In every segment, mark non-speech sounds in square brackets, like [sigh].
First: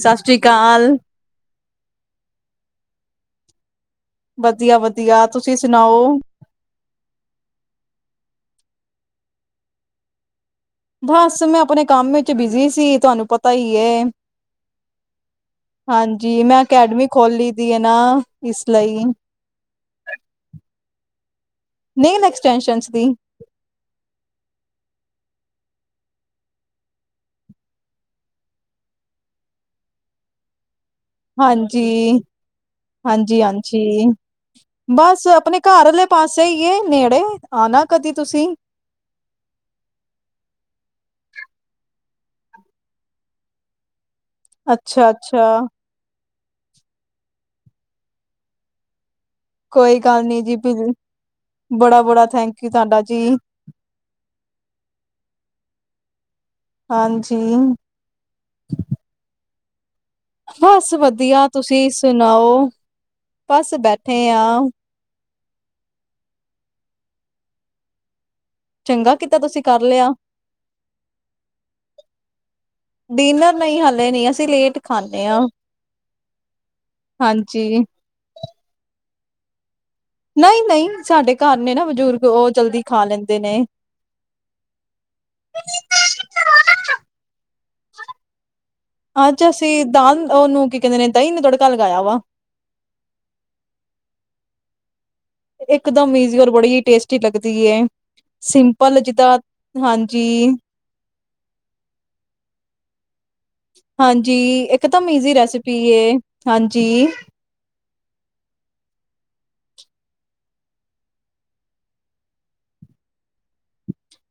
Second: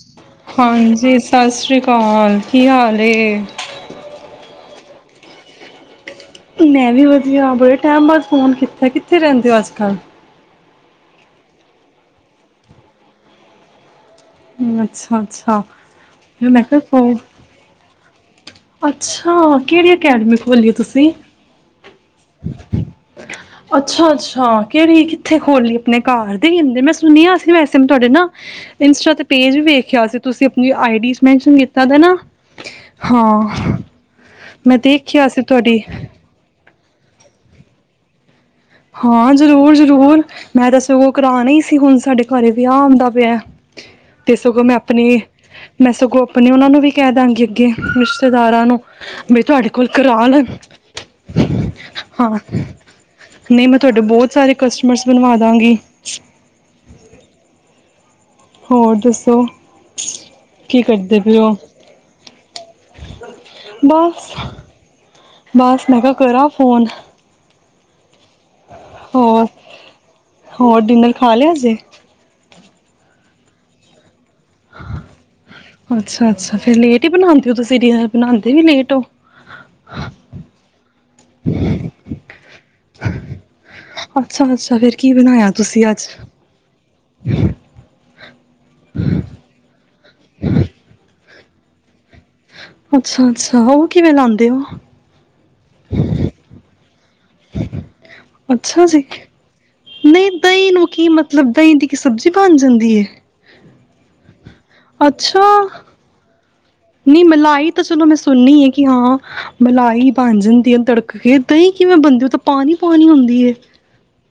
ਸਤਿ ਸ੍ਰੀ ਅਕਾਲ ਹਾਂਜੀ, ਸਤਿ ਸ੍ਰੀ ਕਾਲ, ਕੀ ਹਾਲ ਏ। ਵਧੀਆ-ਵਧੀਆ ਤੁਸੀਂ ਸੁਣਾਓ। ਮੈਂ ਵੀ ਵਧੀਆ ਬੜੇ ਟਾਈਮ ਬਾਦ ਫੋਨ ਕੀਤਾ, ਕਿੱਥੇ ਰਹਿੰਦੇ ਹੋ ਅੱਜ-ਕੱਲ। ਬਸ ਮੈਂ ਆਪਣੇ ਕੰਮ ਵਿੱਚ ਬਿਜੀ ਸੀ, ਤੁਹਾਨੂੰ ਪਤਾ ਹੀ ਏ। ਅੱਛਾ-ਅੱਛਾ ਮੈਂ ਕਿਹਾ ਫੋ ਅਕੈਡਮੀ ਖੋਲੀ ਦੀ ਹੈ ਨਾ ਇਸ ਲਈ ਅੱਛਾ ਕਿਹੜੀ ਅਕੈਡਮੀ ਖੋਲੀ ਹੈ ਤੁ ਸੀ। ਨੇਲ ਐਕਸਟੈਂਸ਼ਨ ਦੀ ਅੱਛਾ-ਅੱਛਾ ਕਿਹੜੀ ਕਿ ਕਿੱਥੇ ਖੋਲੀ ਆਪਣੇ ਘਰ ਦੇ ਅ ਮੈਂ ਸੁਣ ਹ ਵੈਸੇ ਤੁਹਾਡੇ ਨਾ ਇੰਸਟਾ ਤੇ ਪੇਜ ਵੀ ਵੇਖਿਆ ਸੀ ਤੁਸੀਂ ਆਪਣੀ ਆਈਡੀ ਚ ਮੈਨਸ਼ਨ ਕੀਤਾ ਦਾ ਨਾ, ਹਾਂਜੀ ਹਾਂਜੀ ਹਾਂ ਹਾਂਜੀ ਮੈਂ ਬਸ ਦੇਖਿਆ ਸੀ ਆਪਣੇ ਤੁਹਾਡੀ ਘਰ ਵਾਲੇ ਪਾਸੇ ਹੀ ਏ ਨੇੜੇ ਆਣਾ ਕਦੀ ਤੁਸੀਂ। ਹਾਂ ਜ਼ਰੂਰ-ਜ਼ਰੂਰ ਮੈਂ ਤਾਂ ਸਗੋਂ ਕਰਾਣਾ ਹੀ ਸੀ ਹੁਣ ਸਾਡੇ ਘਰ ਵਿਆਹ ਆਉਂਦਾ ਪਿਆ। ਤੇ ਸਗੋਂ ਮੈਂ ਅੱਛਾ ਆਪਣੇ ਅੱਛਾ ਮੈਂ ਸਗੋਂ ਆਪਣੀ ਉਹਨਾਂ ਨੂੰ ਵੀ ਕਹਿ ਦਾਂਗੀ ਅੱਗੇ ਰਿਸ਼ਤੇਦਾਰਾਂ ਨੂੰ। ਵੀ ਤੁਹਾਡੇ ਕੋਲ ਕੋਈ ਗੱਲ ਕਰਾ ਨੀ ਲੈਣ ਜੀ ਬੜਾ-ਬੜਾ ਹਾਂ ਥੈਂਕ ਯੂ ਤੁਹਾਡਾ ਜੀ। ਨਹੀਂ ਮੈਂ ਤੁਹਾਡੇ ਬਹੁਤ ਸਾਰੇ ਕਸਟਮਰਸ ਬਣਵਾ ਦਾਂਗੀ। ਹਾਂਜੀ ਹੋਰ ਦੱਸੋ। ਕੀ ਬਸ ਕਰਦੇ ਪਏ ਵਧੀਆ ਹੋ ਤੁਸੀਂ ਸੁਣਾਓ ਬਸ ਬੈਠੇ ਆ। ਬਸ ਮੈਂ ਕਿਹਾ ਕਰਾਂ ਫੋਨ। ਚੰਗਾ ਕੀਤਾ ਹੋਰ, ਤੁਸੀਂ ਕਰ ਲਿਆ ਹੋਰ ਡਿਨਰ ਖਾ ਲਿਆ ਸੀ। ਡਿਨਰ ਨਈ, ਹਾਲੇ ਨੀ ਅ ਅੱਛਾ, ਅੱਛਾ ਫਿਰ ਲੇਟ ਈ ਬਨਾੰਦੇ ਓ ਹਾਂਜੀ ਤੁਸੀਂ ਡਿਨਰ, ਬਨਾੰਦੇ ਈ ਲੇਟ ਓ। ਨਈਂ, ਨਈਂ ਸਾਡੇ ਘਾਰ ਨੇ ਨਾ ਬਜ਼ੁਰਗ। ਓ ਜਲਦੀ ਖਾ ਲੈਂਦੇ ਨੇ। ਅੱਛਾ, ਅੱਛਾ ਫਿਰ ਕੀ ਬਨਾਇਆ ਤੁਸੀਂ ਅੱਜ। ਅਜ, ਅਸੀਂ ਦਾਲਨ ਉਹਨੂੰ ਕੀ ਕਹਿੰਦੇ ਨੇ ਦਈਂ ਨੂਂ ਤੜਕਾ ਲਗਾਇਆ ਵਾ। ਅੱਛਾ, ਅੱਛਾ ਉਹ ਕਿਵੇਂ ਲਾਉਦੇ ਉਹ। ਇਕਦਮ ਈਜ਼ੀ, ਔਰ ਬੜੀ ਹੀ ਟੇਸਟੀ ਟੀ ਲੱਗਦੀ ਹੈ ਟੀ [inaudible] ਅੱਛਾ ਜੀ, ਨਈਂ ਹਾਂਜੀ ਦਈਂ ਨੂੰ ਕੀਮਤ ਦਈਂ ਦੀ ਕੀ ਸਬਜ਼ੀ ਬਣ ਜਾਂਦੀ ਹੈ? ਹਾਂਜੀ। ਇੱਕਦਮ ਈਜ਼ੀ ਅੱਛਾ ਰੈਸਿਪੀ ਏ। ਹਾਂਜੀ। ਨਹੀਂ ਮਲਾਈ ਤਾਂ ਚਲੋ, ਮੈਂ ਸੁਨਨੀ ਹ ਕਿ ਹਾਂ, ਮਲਾਈ ਬਨ ਜਾਂਦੀ ਏ ਤੜਕ ਕੇ, ਦਈਂ ਕਿਵੇਂ ਬਨਦੀ, ਓ ਤਾਂ ਪਾਨੀ ਪਾਨੀ ਹੁੰਦੀ ਏ।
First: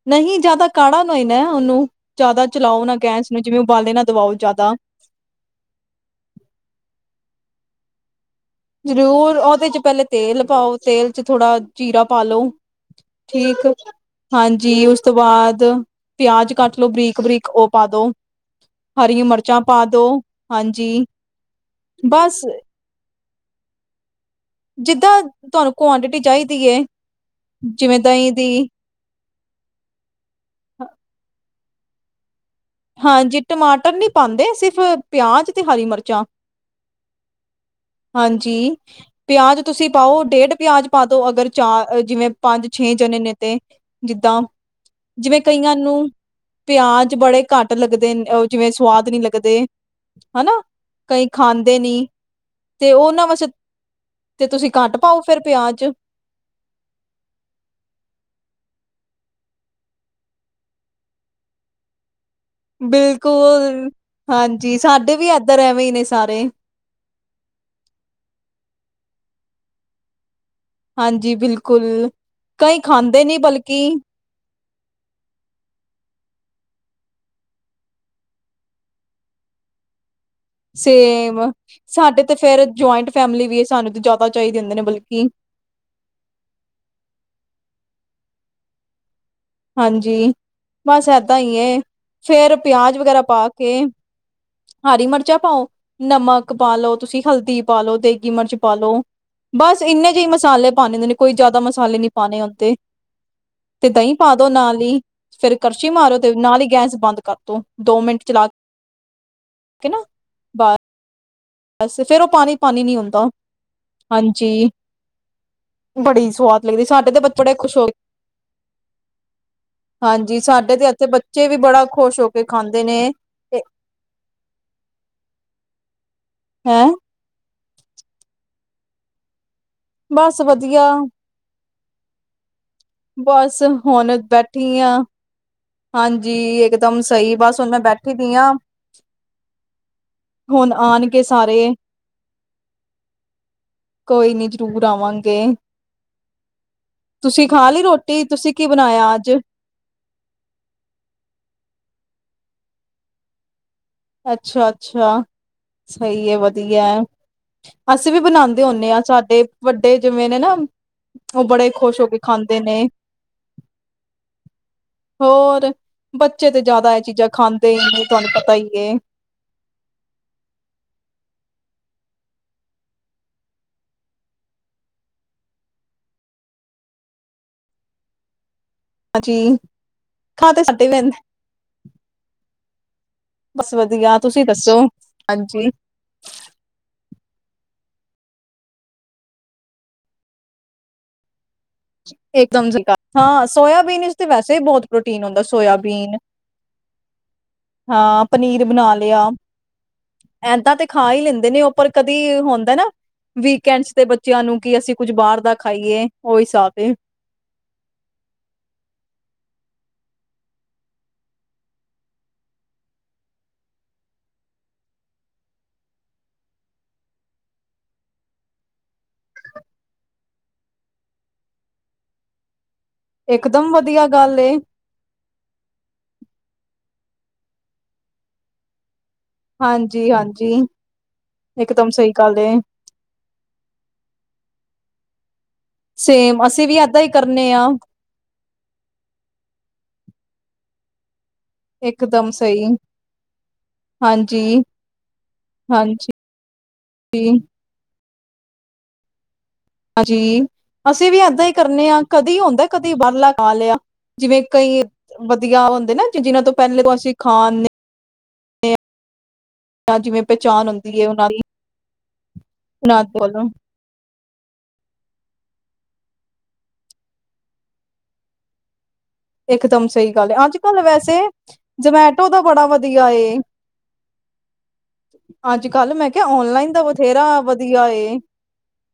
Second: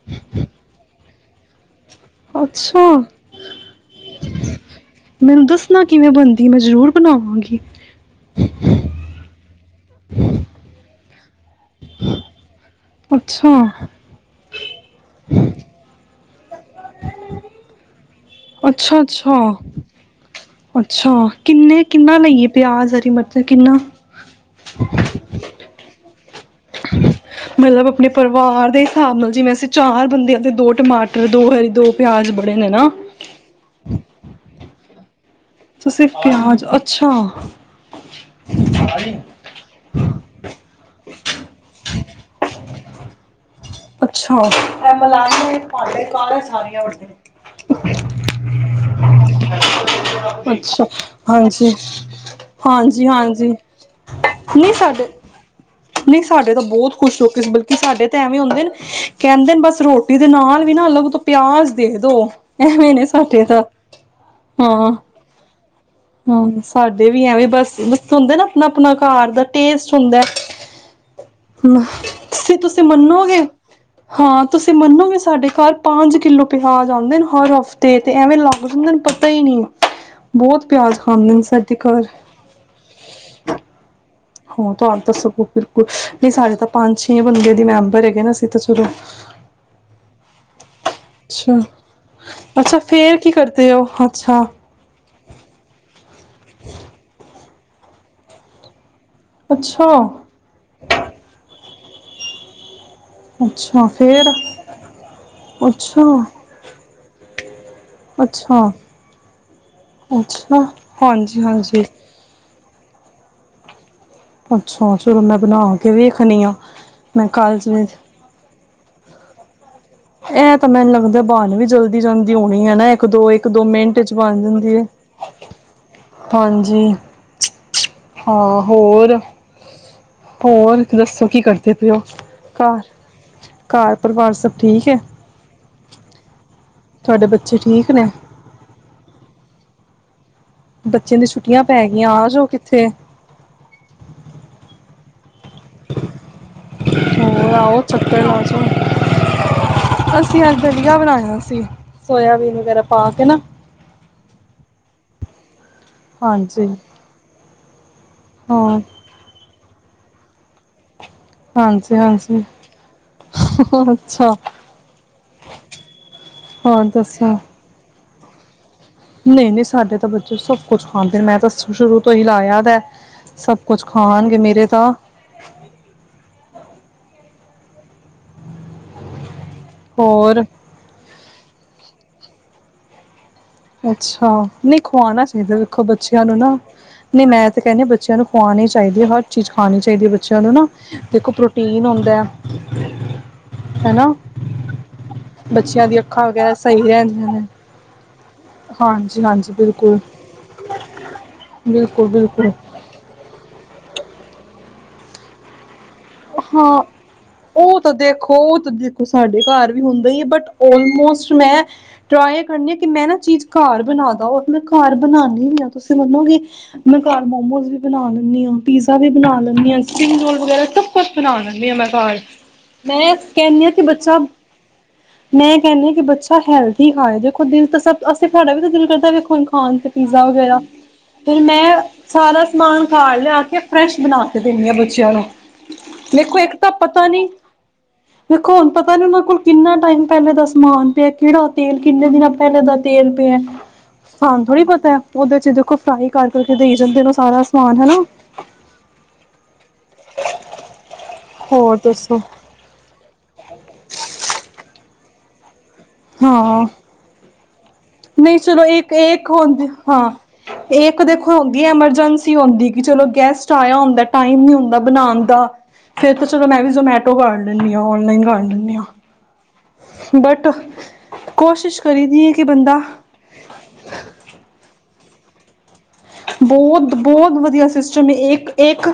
ਨਹੀਂ ਜਿਆਦਾ ਕਾੜਾ ਈ ਨਾ ਉਹਨੂੰ [inaudible] ਅੱਛਾ, ਚਲਾਓ ਨਾ ਗੈਸ ਨੂੰ ਜਿਵੇਂ ਉਬਾਲੇ ਨਾ ਦਵਾਓ ਜ਼ਿਆਦਾ ਮੈਨੂੰ ਦੱਸਨਾ ਕਿਵੇਂ ਬਨਦੀ, ਮੈਂ ਜਰੂਰ ਬਨਾਵਾਂਗੀ। [unintelligible] ਜ਼ਰੂਰ ਉਹਦੇ ਚ ਪਹਿਲੇ ਤੇਲ ਪਾਓ, ਤੇਲ ਉਹਦੇ ਚ ਥੋੜਾ [inaudible] ਜੀਰਾ ਪਾਲੋ, ਅੱਛਾ ਠੀਕ, ਹਾਂਜੀ ਉਸ ਤੋਂ ਬਾਅਦ ਪਿਆਜ ਕੱਟ ਲੋੋ ਬਰੀਕ, ਬਰੀਕ ਉਹ ਪਾ ਦੋ ਅੱਛਾ, ਹਰੀ ਅੱਛਾ, ਮਿਰਚਾਂ ਪਾ ਦੋ ਹਾਂਜੀ ਅੱਛਾ ਕਿੰਨੇ ਕਿੰਨਾ ਬਸ ਲਈਏ ਪਿਆਜ, ਹਰੀ ਮਿਰਚ ਅਤੇ ਕਿੰਨਾ ਜਿੱਦਾਂ ਤੁਹਾਨੂੰ ਕੁਆਂਟਿਟੀ ਚਾਈਦੀ ਏ। ਮਤਲਬ, ਆਪਣੇ ਪਰਿਵਾਰ ਦੇ ਹਿਸਾਬ ਨਾਲ ਜਿਵੇਂ ਅਸੀਂ ਚਾਰ ਬੰਦੇ ਆ। ਤੇ ਦੋ ਟਮਾਟਰ, ਦੋ ਹਰੀ ਦੋ ਪਿਆਜ਼ ਬੜੇ ਨੇ ਨਾ ਹਾਂਜੀ ਟਮਾਟਰ ਨੀ- ਪਾਉਂਦੇ ਸਿਰਫ ਪਿਆਜ਼ ਤੇ ਹਰੀ ਸਿਰਫ ਮਿਰਚਾਂ, ਪਿਆਜ ਅੱਛਾ ਹਾਂਜੀ ਪਿਆਜ਼ ਤੁਸੀਂ ਪਾਉ ਡੇਢ ਪਿਆਜ਼ ਪਾ ਦੋ ਅਗਰ ਚਾਰ ਜਿਵੇਂ ਪੰਜ ਛੇ ਜਣੇ ਨੇ ਤੇ ਅੱਛਾ, ਜਿੱਦਾਂ ਐ ਮਲਾ ਜਿਵੇਂ ਕੇ ਕਈਆਂ ਭਾਂਡੇ ਨੂੰ ਘਰ ਸਾਰੀਆਂ ਪਿਆਜ ਬੜੇ ਘੱਟ ਲੱਗਦੇ ਜਿਵੇਂ ਸਵਾਦ ਨੀ ਲੱਗਦੇ, ਹੈਨਾ ਅੱਛਾ ਕਈ ਹਾਂਜੀ ਖਾਂਦੇ ਨੀ ਤੇ ਹਾਂਜੀ ਹਾਂਜੀ ਉਹਨਾਂ ਹਾਂਜੀ ਵਾਸਤੇ ਤੁਸੀਂ ਨਹੀਂ ਘੱਟ ਸਾਡੇ ਪਾਉ ਫੇਰ ਪਿਆਜ ਨਹੀਂ ਸਾਡੇ ਤਾਂ ਬਹੁਤ ਖੁਸ਼ ਲੋਕੀ ਬਲਕਿ ਸਾਡੇ ਤਾਂ ਐਵੇਂ ਹੁੰਦੇ ਨੇ ਕਹਿੰਦੇ ਨੇ ਬਸ ਰੋਟੀ ਦੇ ਨਾਲ ਵੀ ਨਾ ਅਲੱਗ ਤੋਂ ਪਿਆਜ ਦੇ ਦੋ ਐਵੇਂ ਨੇ ਸਾਡੇ ਤਾਂ ਬਿਲਕੁਲ ਹਾਂਜੀ ਹਾਂ, ਸਾਡੇ ਵੀ ਏਧਰ ਐਵੇਂ ਹੀ ਨੇ ਸਾਰੇ ਹੂੰ ਸਾਡੇ ਵੀ ਐਵੇ ਬਸ ਬਸ ਹੋਂਦੇ ਨਾ ਆਪਣਾ ਆਪਣਾ ਘਰ ਦਾ ਟੇਸਟ ਹੁੰਦਾ ਐ। ਹਾਂਜੀ ਬਿਲਕੁਲ ਕਈ ਤੁਸੀਂ ਖਾਂਦੇ ਨਹੀਂ ਮੰਨੋਗੇ ਬਲਕਿ ਕੀ ਹਾਂ ਤੁਸੀਂ ਮੰਨੋਗੇ ਸਾਡੇ ਘਰ ਪੰਜ ਕਿੱਲੋ ਪਿਆਜ ਆਉਂਦੇ ਨੇ ਹਰ ਹਫ਼ਤੇ, ਤੇ ਐਵੇਂ ਲਗਦੇ ਨੇ ਪਤਾ ਹੀ ਨਹੀਂ। ਬਹੁਤ ਪਿਆਜ ਖਾਂਦੇ ਸੇਮ ਨੇ ਘਰ ਸਾਡੇ ਤੇ ਫੇਰ ਜੁਆਇੰਟ ਫੈਮਿਲੀ ਵੀ ਹੈ, ਸਾਨੂੰ ਤੇ ਚਾਹੀਦੇ ਹੁੰਦੇ ਹੁਣ ਨੇ ਤੁਹਾਨੂੰ ਤਾਂ ਬਲਕਿ ਸਗੋਂ ਬਿਲਕੁਲ, ਨਹੀਂ ਸਾਡੇ ਤਾਂ ਪੰਜ ਛੇ ਬੰਦੇਿਆਂ ਦੀ ਮੈਂ ਭਰੇ ਗਏ ਨਾ ਸੀ ਤਾਂ, ਸੁਰੂ ਹਾਂਜੀ, ਬਸ ਏਦਾਂ ਹੀ ਐ, ਫੇਰ ਅੱਛਾ ਪਿਆਜ ਫੇਰ ਵਗੈਰਾ ਕੀ ਪਾ ਕਰਦੇ ਕੇ ਹੋ ਅੱਛਾ ਹਰੀ ਮਿਰਚ ਵਿੱਚ ਪਾਉ ਨਮਕ ਪਾ ਲਉ, ਤੁਸੀਂ ਹਲਦੀ ਪਾ ਲਉ, ਦੇਗੀ ਮਿਰਚ ਪਾਾਲ ਲੋ। ਬਸ ਅੱਛਾ ਇੰਨੇ ਜਿਹੀ ਮਸਾਲੇ ਪਾਉਂਦੇ ਨੇ ਕੋਈ ਜ਼ਿਆਦਾ ਮਸਾਲੇ ਮਸਾਲੇ ਨੀ ਪਾਣੇ ਉੱਤੇ। ਅੱਛਾ ਫੇਰ, ਪਾ ਦੋ ਨਾਲ ਹੀ, ਫੇਿਰ ਕਰਛੀ ਅੱਛਾ ਮਾਰੋ ਤੇ ਨਾਲ ਹੀ ਗੈਸ ਬੰਦ ਕਰਦੋ, ਦੋ ਮਿੰਟ ਚਲਾ ਅੱਛਾ ਕੇ ਨਾ ਅੱਛਾ ਬਸ। ਹਾਂਜੀ ਹਾਂਜੀ ਬਸ ਫੇਰ ਉਹ ਪਾਣੀ ਪਾਣੀ ਨੀ ਹੁੰਦਾ। ਹਾਂਜੀ ਅੱਛਾ ਚਲੋ ਮੈਂ ਬਣਾ ਕੇ ਵੀ ਬੜੀ ਰਖਣੀ ਆਂ ਸਵਾਦ ਲੱਗਦੀ ਸਾਡੇ ਤੇ ਮੈਂ ਬੱਚੇ ਬੜੇ ਕਾਲਜ ਖੁਸ਼ ਹੋ ਕੇ, ਵਿੱਚ। ਹਾਂਜੀ ਇਹ ਤਾਂ ਸਾਡੇ ਤੇ ਮੈਨੂੰ ਇੱਥੇ ਲੱਗਦਾ ਬੱਚੇ ਬਣ ਵੀ ਬੜਾ ਜਲਦੀ ਖੁਸ਼ ਹੋ ਜਾਂਦੀ ਕੇ ਹੋਣੀ ਹੈ ਖਾਂਦੇ ਨਾ ਨੇ ਇੱਕ ਦੋ ਇੱਕ ਦੋ ਮਿੰਟ ਚ ਬਣ ਜਾਂਦੀ ਹੈ। ਹੈਂ ਹਾਂਜੀ। ਹਾਂ। ਹਾਂ ਹੋਰ। ਬਸ ਵਧੀਆ ਹੋਰ ਦੱਸੋ ਕੀ ਕਰਦੇ। ਤੇ ਦੇ ਔ ਬਸ ਹੁਣ ਬੈਠੀ ਠੀਕ ਹੈ ਹਾਂ। ਹਾਂਜੀ ਇਕ ਦਮ ਤੁਹਾਡੇ ਸਹੀ ਬੱਚੇ ਬਸ ਹੁਣ ਮੈਂ ਠੀਕ ਨੇ ਬੈਠੀ ਦੀ ਹਾਂ। ਹੁਣ ਬੱਚਿਆਂ ਆਉਣਗੇ ਦੀ ਛੁੱਟੀਆਂ ਸਾਰੇ ਪੈ ਗਈਆਂ ਆ ਜਾਓ ਕਿੱਥੇ ਕੋਈ ਨੀ ਜਰੂਰ ਆਵਾਂਗੇ। ਤੇ ਅਤੇ ਤੁਸੀਂ ਹੋਰ ਖਾ ਆਓ ਲਈ ਰੋਟੀ। ਚੱਕਰ ਲਾ ਤੁਸੀਂ ਕੀ ਜਾਓ ਬਣਾਇਆ ਅੱਜ ਅਸੀਂ ਅੱਜ ਦਲੀਆ ਬਣਾਇਆ ਸੀ ਸੋਇਆਬੀਨ ਵਗੈਰਾ ਪਾ ਕੇ ਨਾ। ਅੱਛਾ। ਸਹੀ ਹੈ ਹਾਂਜੀ ਵਧੀਆ ਅਸੀਂ ਵੀ ਬਣਾਉਂਦੇ ਹੁੰਦੇ ਹਾਂ। ਸਾਡੇ ਵੱਡੇ ਜ ਮੇਨੇ ਨਾ ਉਹ ਬੜੇ ਹਾਂਜੀ ਖੁਸ਼ ਹੋ ਕੇ ਹਾਂਜੀ ਖਾਂਦੇ ਨੇ ਅੱਛਾ ਹੋਰ ਬੱਚੇ ਤੇ ਹੋਰ ਜ਼ਿਆਦਾ ਇਹ ਦੱਸੋ ਚੀਜ਼ਾਂ ਖਾਂਦੇ ਹੀ ਨੇ। ਤੁਹਾਨੂੰ ਪਤਾ ਹੀ। ਏ ਨਹੀਂ ਨਹੀਂ ਸਾਡੇ ਤਾਂ ਬੱਚੇ ਸਭ ਕੁੱਛ ਖਾਂਦੇ ਮੈਂ ਤਾਂ। ਸ਼ੁਰੂ ਤੋਂ ਹੀ ਲਾਇਆ ਤਾਂ ਸਭ ਕੁਛ ਖਾਣਗੇ ਮੇਰੇ ਤਾਂ। ਹਾਂਜੀ। ਹੋਰ ਖਾ ਤੇ ਛੱਟੇ ਪੈਂਦੇ [unintelligible] [unintelligible] ਅੱਛਾ ਨਹੀਂ ਖਵਾਉਣਾ ਚਾਹੀਦਾ ਹਾਂਜੀ ਦੇਖੋ ਬੱਚਿਆਂ ਨੂੰ ਨਾ ਨਹੀਂ ਮੈਂ ਤੇ ਕਹਿੰਦੀ ਬੱਚਿਆਂ ਨੂੰ ਖਵਾਉਣੀ ਚਾਹੀਦੀ ਹੈ ਹਰ ਚੀਜ਼ ਖਾਣੀ ਚਾਹੀਦੀ ਹੈ ਬੱਚਿਆਂ ਨੂੰ ਨਾ ਦੇਖੋੋ ਹਾਂ ਸੋਇਆਬੀਨ ਹਨਾ ਵਿਚ ਤੇ ਵੈਸੇ ਬਹੁਤ ਪ੍ਰੋਟੀਨ ਹੁੰਦਾ ਬੱਚਿਆਂ ਦੀ ਸੋਇਆਬੀਨ ਅੱਖਾਂ ਵਗੈਰਾ ਸਹੀ ਰਹਿੰਦੀਆਂ ਨੇ ਹਾਂ ਪਨੀਰ ਬਣਾ ਹਾਂਜੀ ਲਿਆ ਹਾਂਜੀ ਬਿਲਕੁਲ ਏਦਾਂ ਤੇ ਖਾ ਹੀ ਲੈਂਦੇ ਨੇ ਉਪਰ ਬਿਲਕੁਲ ਕਦੇ ਬਿਲਕੁਲ ਹੁੰਦਾ ਨਾ ਵੀ। ਕੈ ਨੀ ਸਕਦੇ ਬੱਚਿਆਂ ਨੂੰ ਕਿ ਅਸੀਂ ਕੁੱਝ ਬਾਹਰ ਦਾ ਖਾ ਖਾਈਏ ਉਹੀ ਸਾਬ ਹਾਂ ਉਹ ਤਾਂ ਦੇਖੋ ਉਹ ਤੇ ਦੇਖੋ ਸਾਡੇ ਘਰ ਹੁੰਦਾ ਈ ਏ, ਬੱਟ ਔਲਮੋਸਟ ਮੈਂ ਟ੍ਰਾਈ ਕਰਣੀ ਆ ਕਿ ਮੈਂ ਨਾ ਚੀਜ਼ ਘਰ ਬਣਾਦਾ ਉਹ ਤੇ ਮੈਂ ਘਰ ਬਣਾਣੀ ਵੀ ਆ ਤੁਸੀ ਮੰਨੋਗੇ ਮੈਂ ਘਰ ਮੋਮੋਸ ਵੀ ਬਣਾ ਲੈਂਣੀ ਆਂ, ਪੀਜ਼ਾ ਵੀ ਬਣਾ ਲੈਂਣੀ ਆਂ, ਸਪਿ੍ੰਗ-ਰੋਲ ਵਗੈਰਾ ਸਬ ਕੁਛ ਬਣਾ ਲੈਣੀ ਆ ਮੈਂ ਘਰ। ਮੈਂ ਕਹਿੰਣੀ ਆ ਇਕਦਮ ਕਿ ਵਧੀਆ ਬੱਚਾ ਗੱਲ ਏ ਮੈਂ ਕਹਿੰਣੀ ਆ ਕਿ ਬੱਚਾ ਹੈਲਥ ਦੀ ਹਾਏ ਦੇਖੋ ਦਿਲ ਤਾਂ ਸਭ ਅਸੀਂ ਤੁਹਾਡਾ ਵੀ ਤਾਂ ਦਿਲ ਕਰਦਾ ਏ ਵੇਖੋ ਹੁਣ ਖਾਣ ਤੇ ਹਾਂਜੀ ਪੀਜ਼ਾ ਹਾਂਜੀ ਵਗੈਰਾ ਫਿਰ ਮੈਂ ਇਕਦਮ ਸਹੀ ਗੱਲ ਸਾਰਾ ਏ ਸਮਾਨ ਘਰ ਲਿਆ ਕੇ ਫਰੈਸ਼ ਬਣਾ ਕੇ ਦਿੰਣੀ ਹਾਂ ਬੱਚਿਆਂ ਨੂੰ। ਦੇਖੋ ਸੇਮ ਇੱਕ ਅਸੀਂ ਤਾਂ ਵੀ ਐਦਾਂ ਪਤਾ ਹੀ ਨੀ ਕਰਨੇ ਆ ਦੇਖੋ ਹੁਣ ਪਤਾ ਨੀ ਉਹਨਾਂ ਕੋਲ ਕਿੰਨਾ ਟਾਈਮ ਪਹਿਲੇ ਦਾ ਸਮਾਨ ਪਿਆ ਏ। ਕਿਹੜਾ ਤੇਲ ਕਿੰਨੇ ਇਕਦਮ ਦਿਨਾਂ ਪਹਿਲਾਂ ਸਹੀ ਦਾ ਤੇਲ ਪਿਆ ਸਾਨੂੰ ਹਾਂਜੀ ਥੋੜ੍ਹੀ ਪਤਾ ਹੈ ਉਹਦੇ ਚ ਦੇਖੋ ਫਰਾਈ ਹਾਂਜੀ ਕਰ-ਕਰ ਕੇ ਦੇਈ ਜਾਂਦੇ ਨੇ ਉਹ ਸਾਰਾ ਸਮਾਨ ਹਨਾ। ਹਾਂਜੀ ਅਸੀਂ ਵੀ ਏਦਾਂ ਹੀ ਹੋਰ ਕਰਨੇ ਆਂ ਦੱਸੋ ਕਦੀ ਹੁੰਦਾ ਏ ਕਦੀ ਬਾਹਰਲਾ ਖਾ ਲਿਆ ਜਿਵੇਂ ਕਈ ਵਧੀਆ ਹੁਣ ਦੇ ਨਾ ਜ ਜਿਨ੍ਹਾਂ ਤੋਂ ਹਾਂ ਪਹਿਲੇ ਤੋਂ ਅਸੀਂ ਖਾਣੇ ਨਹੀਂ ਚਲੋ। ਇੱਕ ਏ ਕ ਹੁੰਦੀ ਹਾਂ। ਜਿਵੇਂ ਪਹਿਚਾਣ ਇਹ ਹੁੰਦੀ ਇੱਕ ਹੈ ਉਹਨਾਂ ਦੇਖੋ ਦੀ ਹੁੰਦੀ ਏ ਐਮਰਜੈਂਸੀ ਹੁੰਦੀ ਕਿ ਉਹਨਾਂ ਚਲੋ ਕੋਲੋਂ ਗੈਸਟ ਆਇਆ ਹੁੰਦਾ ਟਾਈਮ ਨੀ ਹੁੰਦਾ ਬਣਾਣ ਦਾ ਫਿਰ ਤਾਂ, ਚਲੋ ਮੈਂ ਵੀ ਜਮੈਟੋ ਕਰ ਲੈਂਣੀ ਆਂ ਔਨਲਾਈਨ ਕਰ ਲੈਂਣੀ ਆਂ। ਇਕ ਦਮ ਸਹੀ ਗੱਲ ਏ, ਅੱਜ-ਕਲ ਵੈਸੇ, ਕੋਸ਼ਿਸ਼ ਕਰੀ ਦੀ ਜਮੈਟੋ ਹੈ ਦਾ ਕਿ ਬੜਾ ਬੰਦਾ ਵਧੀਆ ਏ। ਅੱਜ ਕੱਲ ਮੈਂ ਕਿਹਾ ਔਨਲਾਈਨ ਦਾ ਬਥੇਰਾ ਬਹੁਤ-ਬਹੁਤ ਵਧੀਆ ਸਿਸਟਮ ਏ, ਇੱਕ-ਇੱਕ,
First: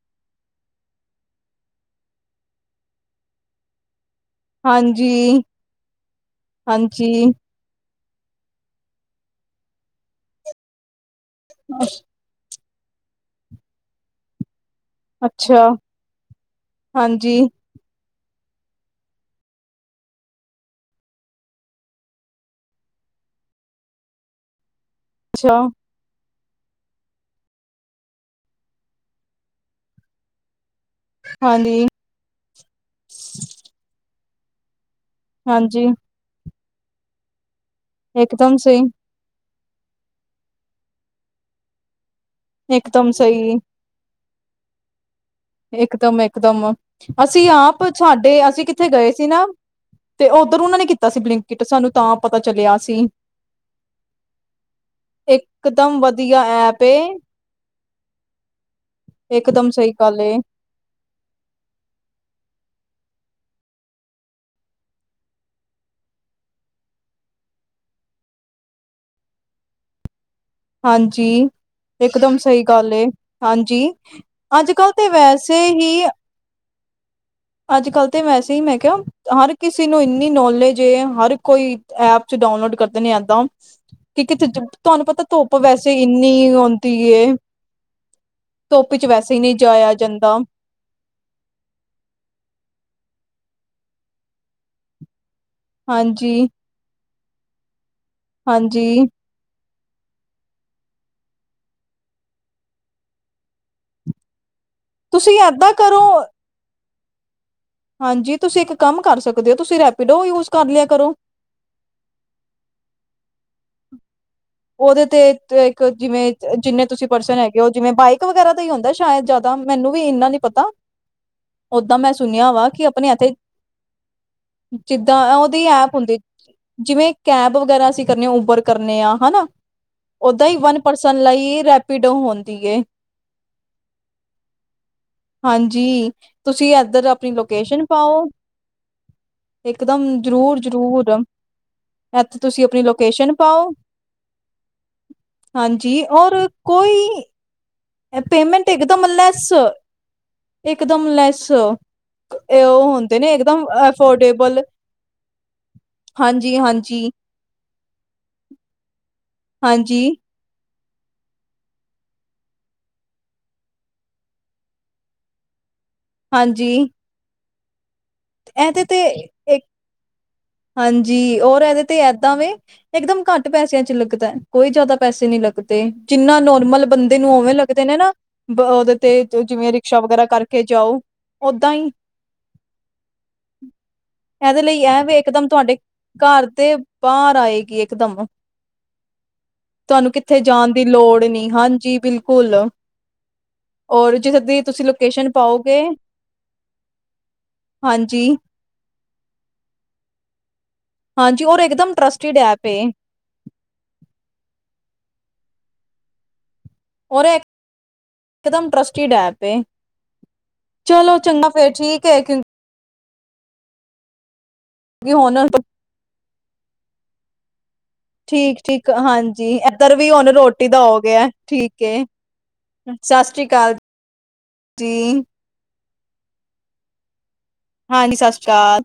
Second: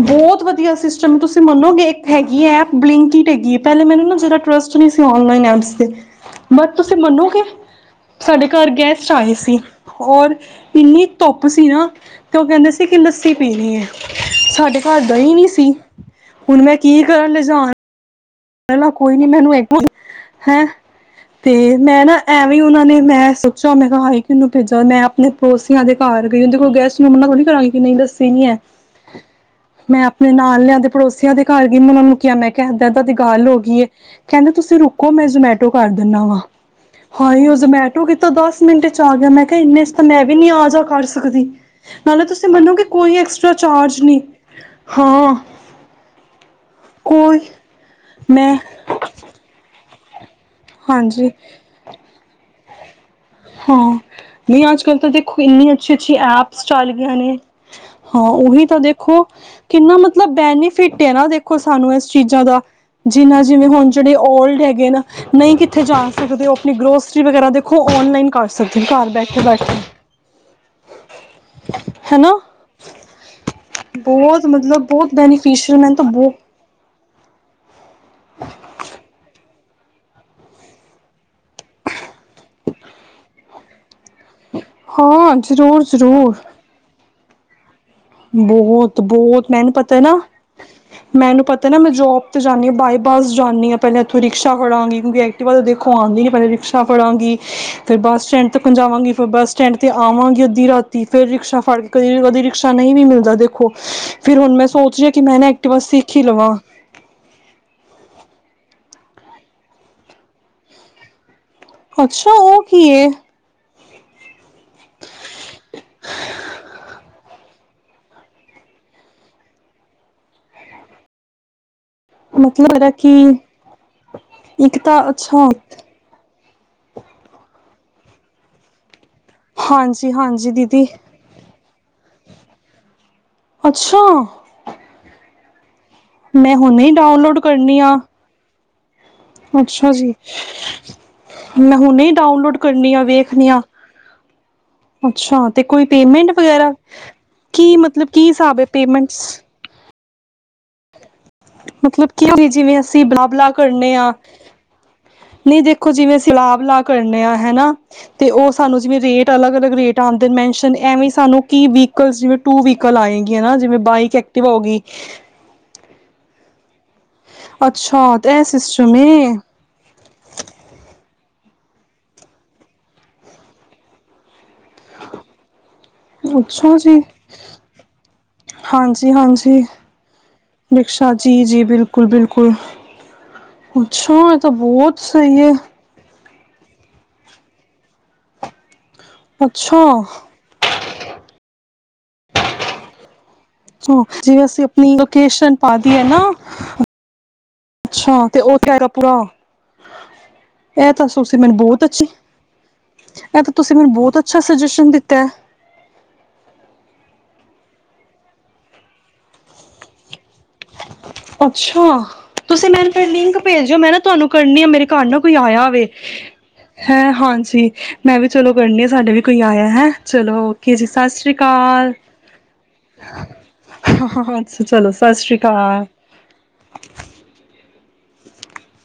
ਬਹੁਤ ਵਧੀਆ ਸਿਸਟਮ ਤੁਸੀਂ ਮੰਨੋਗੇ ਇੱਕ ਹੈਗੀ ਏ ਐਪ ਬਲਿੰਕਇਟ ਹੈਗੀ ਏ, ਪਹਿਲੇ ਮੈਨੂੰ ਨਾ ਟ੍ਰਸ਼ਟ ਨਹੀਂ ਸੀ ਹਾਂਜੀ ਔਨਲਾਈਨ ਐਪਸ ਤੇ, ਬਟ ਤੁਸੀਂ ਹਾਂਜੀ ਮੰਨੋਗੇ ਸਾਡੇ ਘਰ ਗੈਸਟ ਆਏ ਸੀ। ਔਰ ਇੰਨੀ ਧੁੱਪ ਸੀ ਨਾ, ਤੇ ਉਹ ਕਹਿੰਦੇ ਸੀ ਕਿ ਲੱਸੀ ਪੀਣੀ ਹੈ, ਸਾਡੇ ਘਰ ਦਾ ਹੀ ਨਹੀਂ ਅੱਛਾ ਸੀ, ਹੁਣ ਮੈਂ ਕੀ ਕਰਾਂ ਹਾਂਜੀ ਲਿਜਾਣ ਪਹਿਲਾਂ ਕੋਈ ਨੀ ਮੈਨੂੰ ਹੈਂ ਤੇ, ਮੈਂ ਨਾ ਐਵੇਂ ਉਨਾਂ ਨੇ ਮੈਂ ਸੋਚਿਆ ਮੈਂ ਕਿਹਾ -ਹਾਏ! ਕਿਨੂੰ ਭੇਜਾ ਮੈਂ ਆਪਣੇ ਅੱਛਾ ਪੜੋਸੀਆਂ ਦੇ ਘਰ [unintelligible] ਦੇਖੋ ਗੈਸਟ ਨੂੰ ਮੰਨਾ ਥੋੜੀ ਕਰਾਂਗੀ ਨਹੀਂ ਲੱਸੀ ਨੀ ਹੈ ਮੈਂ ਆਪਣੇ ਨਾਲ ਲਿਆਂ ਦੇ ਪੜੋਸੀਆਂ ਦੇ ਘਰ ਗਈ ਹਾਂਜੀ ਮੈਂ ਉਨਾਂ ਨੂੰ ਕਿਆ ਮੈਂ ਕਹਿ ਏਦਾਂ ਦਾ ਗੱਲ ਹੋ ਗਈ ਏ। ਕਹਿੰਦੇ ਤੁਸੀਂ ਰੁੋ ਓ ਮੈਂ ਜਮੈਟੋ ਹਾਂਜੀ ਕਰ ਦਿੰਦਾ ਵਾਂ ਹਾਂ ਹੀ ਉਸ ਨੂੰ ਜਮੈਟੋ ਕਿ ਕੀਤਾ ਇਕਦਮ ਦਸ ਮਿੰਟ ਸਹੀ ਵਿਚ ਆ ਗਿਆ ਮੈ- ਇਨਾ ਤਾਂ ਮੈਂ ਵੀ ਨਹੀਂ ਆ- ਜਾ ਕਰ ਸਕਦੀ। ਨਾਲੇ ਤੁਸੀਂ ਮੰਨੋਗੇ ਇਕਦਮ ਕੋਈ ਐਕਸਟਰਾ ਸਹੀ ਚਾਰਜ ਨਹੀਂ। ਹਾਂ ਇਕਦਮ- ਇਕਦਮ ਕੋਈ ਅਸੀਂ ਆਪ ਸਾਡੇ, ਮੈਂ ਅਸੀਂ ਕਿੱਥੇ ਗਏ ਸੀ ਨਾ ਤੇ ਉੱਧਰ ਉਹਨਾਂ ਨੇ ਕੀਤਾ ਸੀ ਹਾਂਜੀ ਬਲਿੰਕਟ ਸਾਨੂੰ ਤਾਂ ਪਤਾ ਚਲਿਆ। ਤੇ- ਹਾਂ, ਨਹੀਂ ਅੱਜ -ਕੱਲ੍ਹ ਤਾਂ ਦੇਖੋ ਇੰਨੀ ਅੱਛੀ ਇਕਦਮ -ਅੱਛੀ ਵਧੀਆ ਐਪਸ ਐਪ ਚੱਲ ਏ ਗਈਆਂ ਨੇ। ਹਾਂ, ਉਹੀ- ਤਾਂ ਦੇਖੋ ਇਕਦਮ ਸਹੀ ਕਿੰਨਾ ਗੱਲ ਏ ਮਤਲਬ ਬੈਨੀਫਿਟ ਐ ਨਾ ਦੇਖੋ ਸਾਨੂੰ ਇਸ ਚੀਜ਼ਾਂ ਦਾ। ਜਿਨਾ ਜਿਵੇਂ ਹੁਣ ਜਿਹੜੇ ਓਲਡ ਹੈਗੇ ਨਾ। ਨਹੀਂ ਕਿੱਥੇ ਜਾ ਸਕਦੇ ਉਹ ਆਪਣੀ ਗਰੋਸਰੀ ਵਗੈਰਾ ਦੇਖੋ ਔਨਲਾਈਨ ਕਰ ਸਕਦੇ, ਘਰ ਬੈਠੇ ਬੈਠਕੇ। ਹਾਂਜੀ, ਇਕ ਦਮ ਹਨਾ। ਸਹੀ ਗੱਲ ਐ। ਹਾਂਜੀ, ਬਹੁਤ ਅੱਜ ਮਤਲਬ ਕੱਲ੍ਹ ਤਾਂ ਬਹੁਤ ਵੈਸੇ ਬੈਨੀਫਿਸ਼ਅਲ ਮੈਨੂੰ ਤਾਂ ਹੀ ਬਹੁ ਅੱਜ ਕੱਲ੍ਹ ਤਾਂ ਵੈਸੇ ਹੀ ਮੈਂ ਕਿਹਾ ਹਰ ਕਿਸੇ ਨੂੰ ਇੰਨੀ ਨੋਲੇਜ ਐ। ਹਰ ਕੋਈ ਐਪ ਚ ਡਾਊਨਲੋਡ ਕਰਦੇ ਨੇ ਇੱਦਾਂ ਕਿ ਕਿੱਥੇ ਤੁਹਾਨੂੰ ਹਾਂ ਪਤਾ ਜ਼ਰੂਰ ਵੈਸੇ ਜ਼ਰੂਰ ਇੰਨੀ ਆਉਂਦੀ ਕਿ ਇਹ ਬਹੁਤ ਬਹੁਤ ਮੈਨੂੰ ਪਤਾ ਐ ਨਾ ਜਾਂਦਾ ਮੈਨੂੰ ਪਤਾ ਨਾ ਮੈਂ ਜੋਬ ਤੇ ਜਾਂਦੀ ਆਂ, ਬਾਈ ਬਸ ਜਾਂਦੀ ਆਂ। ਪਹਿਲੇ ਉੱਥੋਂ ਰਿਕਸ਼ ਫੜਾਗੀ [unintelligible] ਤਾਂ ਦੇਖੋ ਆਂਦੀ ਨਹੀਂ ਹਾਂਜੀ ਪਹਿਲੇ ਰਿਕਸ਼ਾ ਫੜਾਂਗੀ। ਹ [unintelligible] ਫਿਰ ਬੱਸ ਸਟੈਂਡ ਤੱਕ ਹਾਂਜੀ ਜਾਵਾਂਗੀ ਫਿਰ ਬੱਸ ਸਟੈਂਡ ਤੇ ਆਵਾਂਗੇ ਅੱਧੀ ਰਾਤੀ ਫਿਰ ਰਿਕਸ਼ਾ ਫੜ ਕੇ ਕਦੀ ਉਹਦੇ ਰਿਕਸ਼ਾ ਨਹੀਂ ਵੀ ਮਿਲਦਾ ਦੇਖੋ ਫਿਰ ਹੁਣ ਮੈਂ ਸੋਚ ਲਿਆ ਕਿ ਤੁਸੀਂ ਮੈਂ ਨਾ ਏਦਾਂ ਐਕਟਿਵਾ ਕਰੋ ਸਿੱਖ ਹੀ ਲਵਾਂ। ਹਾਂਜੀ ਤੁਸੀਂ ਇੱਕ ਕੰਮ ਕਰ ਸਕਦੇ ਹੋ ਤੁਸੀਂ ਰੈਪੀਡੋ ਯੂਜ ਕਰ ਲਿਆ ਕਰੋ। ਅੱਛਾ ਉਹ ਕੀ ਐ? [inaudible] ਉਹਦੇ ਤੇ ਇੱਕ ਜਿਵੇਂ ਜਿੰਨੇ ਤੁਸੀਂ ਪਰਸਨ ਹੈਗੇ ਉਹ ਜਿਵੇਂ ਬਾਈਕ ਵਗੈਰਾ ਦਾ ਹੀ ਹੁੰਦਾ ਸ਼ਾਇਦ ਜਿਆਦਾ, ਮੈਨੂੰ ਵੀ ਇੰਨਾ ਨਹੀਂ ਪਤਾ। ਓਦਾਂ ਮੈਂ ਸੁਣਿਆ ਵਾ ਮਤਲਬ ਕਿ ਮੇਰਾ ਆਪਣੇ ਇੱਥੇ, ਇੱਕ ਤਾਂ ਜਿੱਦਾਂ ਅੱਛਾ ਉਹਦੀ ਐਪ ਹੁੰਦੀ ਜਿਵੇਂ ਕੈਬ ਵਗੈਰਾ ਅਸੀਂ ਕਰਨੇ ਆਂ ਉਬ ਪਰ ਕਰਨੇ ਆਂ। ਹਨਾ, ਹਾਂਜੀ ਓਦਾਂ ਹਾਂਜੀ ਹੀ ਵਨ ਦੀਦੀ ਪਰਸਨ ਲਈ ਰ ਪਿਡੋ ਹੁੰਦੀ ਏ। ਅੱਛਾ। ਹਾਂਜ ਜੀ, ਮੈਂ ਤੁਸੀਂ ਹੁਣੇ ਹੀ ਏਧਰ ਆਪਣੀ ਡਾਊਨਲੋਡ ਕਰਨੀ ਲੋਕੇਸ਼ਨ ਆ ਪਾਓ। ਅੱਛਾ ਇਕਦਮ ਜੀ, ਜ਼ਰੂਰ ਜ਼ਰੂਰ ਮੈਂ ਹੁੰਨੇ ਇੱਥੇ ਡਾਊਨਲੋਡ ਤੁਸੀਂ ਆਪਣੀ ਕਰਨੀ ਆ ਵੇਖ ਲੋਕੇਸ਼ਨ ਅੱ ਪਾਓ ਅੱਛਾ ਤੇ ਕੋਈ ਹਾਂਜੀ ਪੇਮੈਂਟ ਔਰ ਵਗੈਰ੍ਹਾ ਕੋਈ ਕੀ ਮਤਲਬ ਕੀ ਹਿਸਾਬ ਐ, ਪੇਮੈਂਟਸ ਇਕ ਦਮ ਲੈਸ। ਮਤਲਬ ਕੀ ਜਿਵੇਂ, ਉਹ ਅਸੀਂ ਹੁੰਦੇ ਨੇ ਬਲਾਬਲਾ ਇਕਦਮ ਕਰਨੇ ਆ, ਅਫੋਰਡੇਬਲ ਨਹੀਂ ਦੇਖੋ ਜਿਵੇਂ ਹਾਂਜੀ ਬਲਾਮਲਾ ਹਾਂਜੀ ਕਰਨੇ ਆ ਹਨਾ, ਤੇ ਉਹ ਸਾਨੂੰ ਜਿਵੇਂ ਰੇ ਅਲੱਗ-ਅਲੱਗ ਰੇਟ ਹਾਂਜੀ ਆਂਦੇ ਨੇ ਮੈਨਸ਼ ਐਵੇਂ ਸਾਨੂੰ ਕੀ ਵਹੀਕਲ ਜਿਵੇਂ, ਟੂ ਵੀਕਲ ਆਏਗੀ ਨਾ, ਜਿਵੇਂ ਬਾਈਕ ਐਕਟਿਵਾ ਹੋ ਗਈ। ਹਾਂਜੀ। ਅੱਛਾ। ਐ ਇਹਦੇ ਸਿਸਟਮ ਤੇ ਏ ਇੱਕ ਹਾਂਜੀ। ਔਰ ਇਹਦੇ ਤੇ ਏਦਾਂ ਵੇ ਇੱਕਦਮ ਘੱਟ ਪੈਸਿਆਂ ਚ ਲੱਗਦਾ, ਕੋਈ ਜ਼ਿਆਦਾ ਪੈਸੇ ਨਹੀਂ ਲੱਗਦੇ। ਤੇ, ਜਿੰਨਾ ਅੱਛਾ ਨੋਰਮਲ ਜੀ ਬੰਦੇ ਨੂੰ ਉਵੇਂ ਲੱਗਦੇ ਨੇ ਨਾ, ਬ ਓਦੇ ਹਾਂਜੀ ਤੇ ਹਾਂਜੀ ਜਿਵੇਂ ਰਿਕਸ਼ਾ ਵਗੈਰਾ ਕਰਕੇ ਜਾਓ ਰਿਕਸ਼ਾ ਜੀ ਜੀ ਓਦਾਂ ਹੀ ਬਿਲਕੁਲ ਬਿਲਕੁਲ ਅੱਛਾ ਇਹ ਤਾਂ ਇਹਦੇ ਲਈ ਬਹੁਤ ਇਹ ਵੇਖ ਸਹੀ ਇਕਦਮ ਹੈ ਤੁਹਾਡੇ ਘਰ ਤੇ ਬਾਹਰ ਆਏਗੀ ਇਕਦਮ ਅੱਛਾ ਤੁਹਾਨੂੰ ਕਿੱਥੇ ਜਾਣ ਦੀ ਲੋੜ ਨੀ ਹਾਂਜੀ ਬਿਲਕੁਲ। ਹ ਔਰ ਜਿੱਥੇ ਜਿਵੇਂ, ਦੀ ਅਸੀਂ ਤੁਸੀਂ ਆਪਣੀ ਲੋਕੇਸ਼ਨ ਪਾ ਪਾਓਗੇ ਦੀਏ ਨਾ, ਅੱਛਾ ਹਾਂਜੀ, ਤੇ ਉਹ ਪੂਰਾ। ਇਹ ਤਾਂ ਸੁਸੀਂ ਹਾਂਜੀ ਮੈਨੂੰ ਔਰ ਬਹੁਤ ਇਕਦਮ ਅੱਛੀ, ਟਰੱਸਟਿਡ ਐਪ ਏ। ਇਹ ਤਾਂ ਤੁਸੀਂ ਮੈਨੂੰ ਬਹੁਤ ਅੱਛਾ ਸੁਜੇਸ਼ਨ ਦਿੱਤ ਤੈ ਔਰ ਇਕਦਮ ਟਰਸਟੀਡ ਐਪ ਏ ਚਲੋ, ਚੰਗਾ ਫੇਰ ਠੀਕ ਹੈ, ਕਿਉਂ ਨੁ ਲਿੰਕ ਭੇਜਿਓ ਮੈਂ ਨਾ ਤੁਹਾਨੂੰ ਕਰਨੀਆ ਮੇਰੇ ਘਰ ਨਾ ਕੋਈ ਹੁਣ ਆਇਆ ਵੇ। ਹੈਂ, ਹਾਂਜੀ। ਮੈਂ ਵੀ ਚਲੋ ਠੀਕ, ਕਰਨੀ ਆ ਠੀਕ ਸਾਡੇ ਵੀ ਕੋਈ ਹਾਂਜੀ ਆਇਆ ਹੈ, ਇੱਧਰ ਵੀ ਹੁਣ ਚਲੋ ਰੋਟੀ ਓਕੇ ਦਾ ਜੀ, ਹੋ ਸਤਿ ਗਿਆ ਸ੍ਰੀ ਠੀਕ ਅਕਾਲ। ਏ। ਸਤਿ ਸ੍ਰੀ ਅਕਾਲ ਅੱਾ ਚਲੋ, ਜੀ, ਸਤਿ ਸ੍ਰੀ ਅਕਾਲ। ਕਾ ਹਾਂਜੀ। ਸਤਿ ਸ੍ਰੀ ਅਕਾਲ।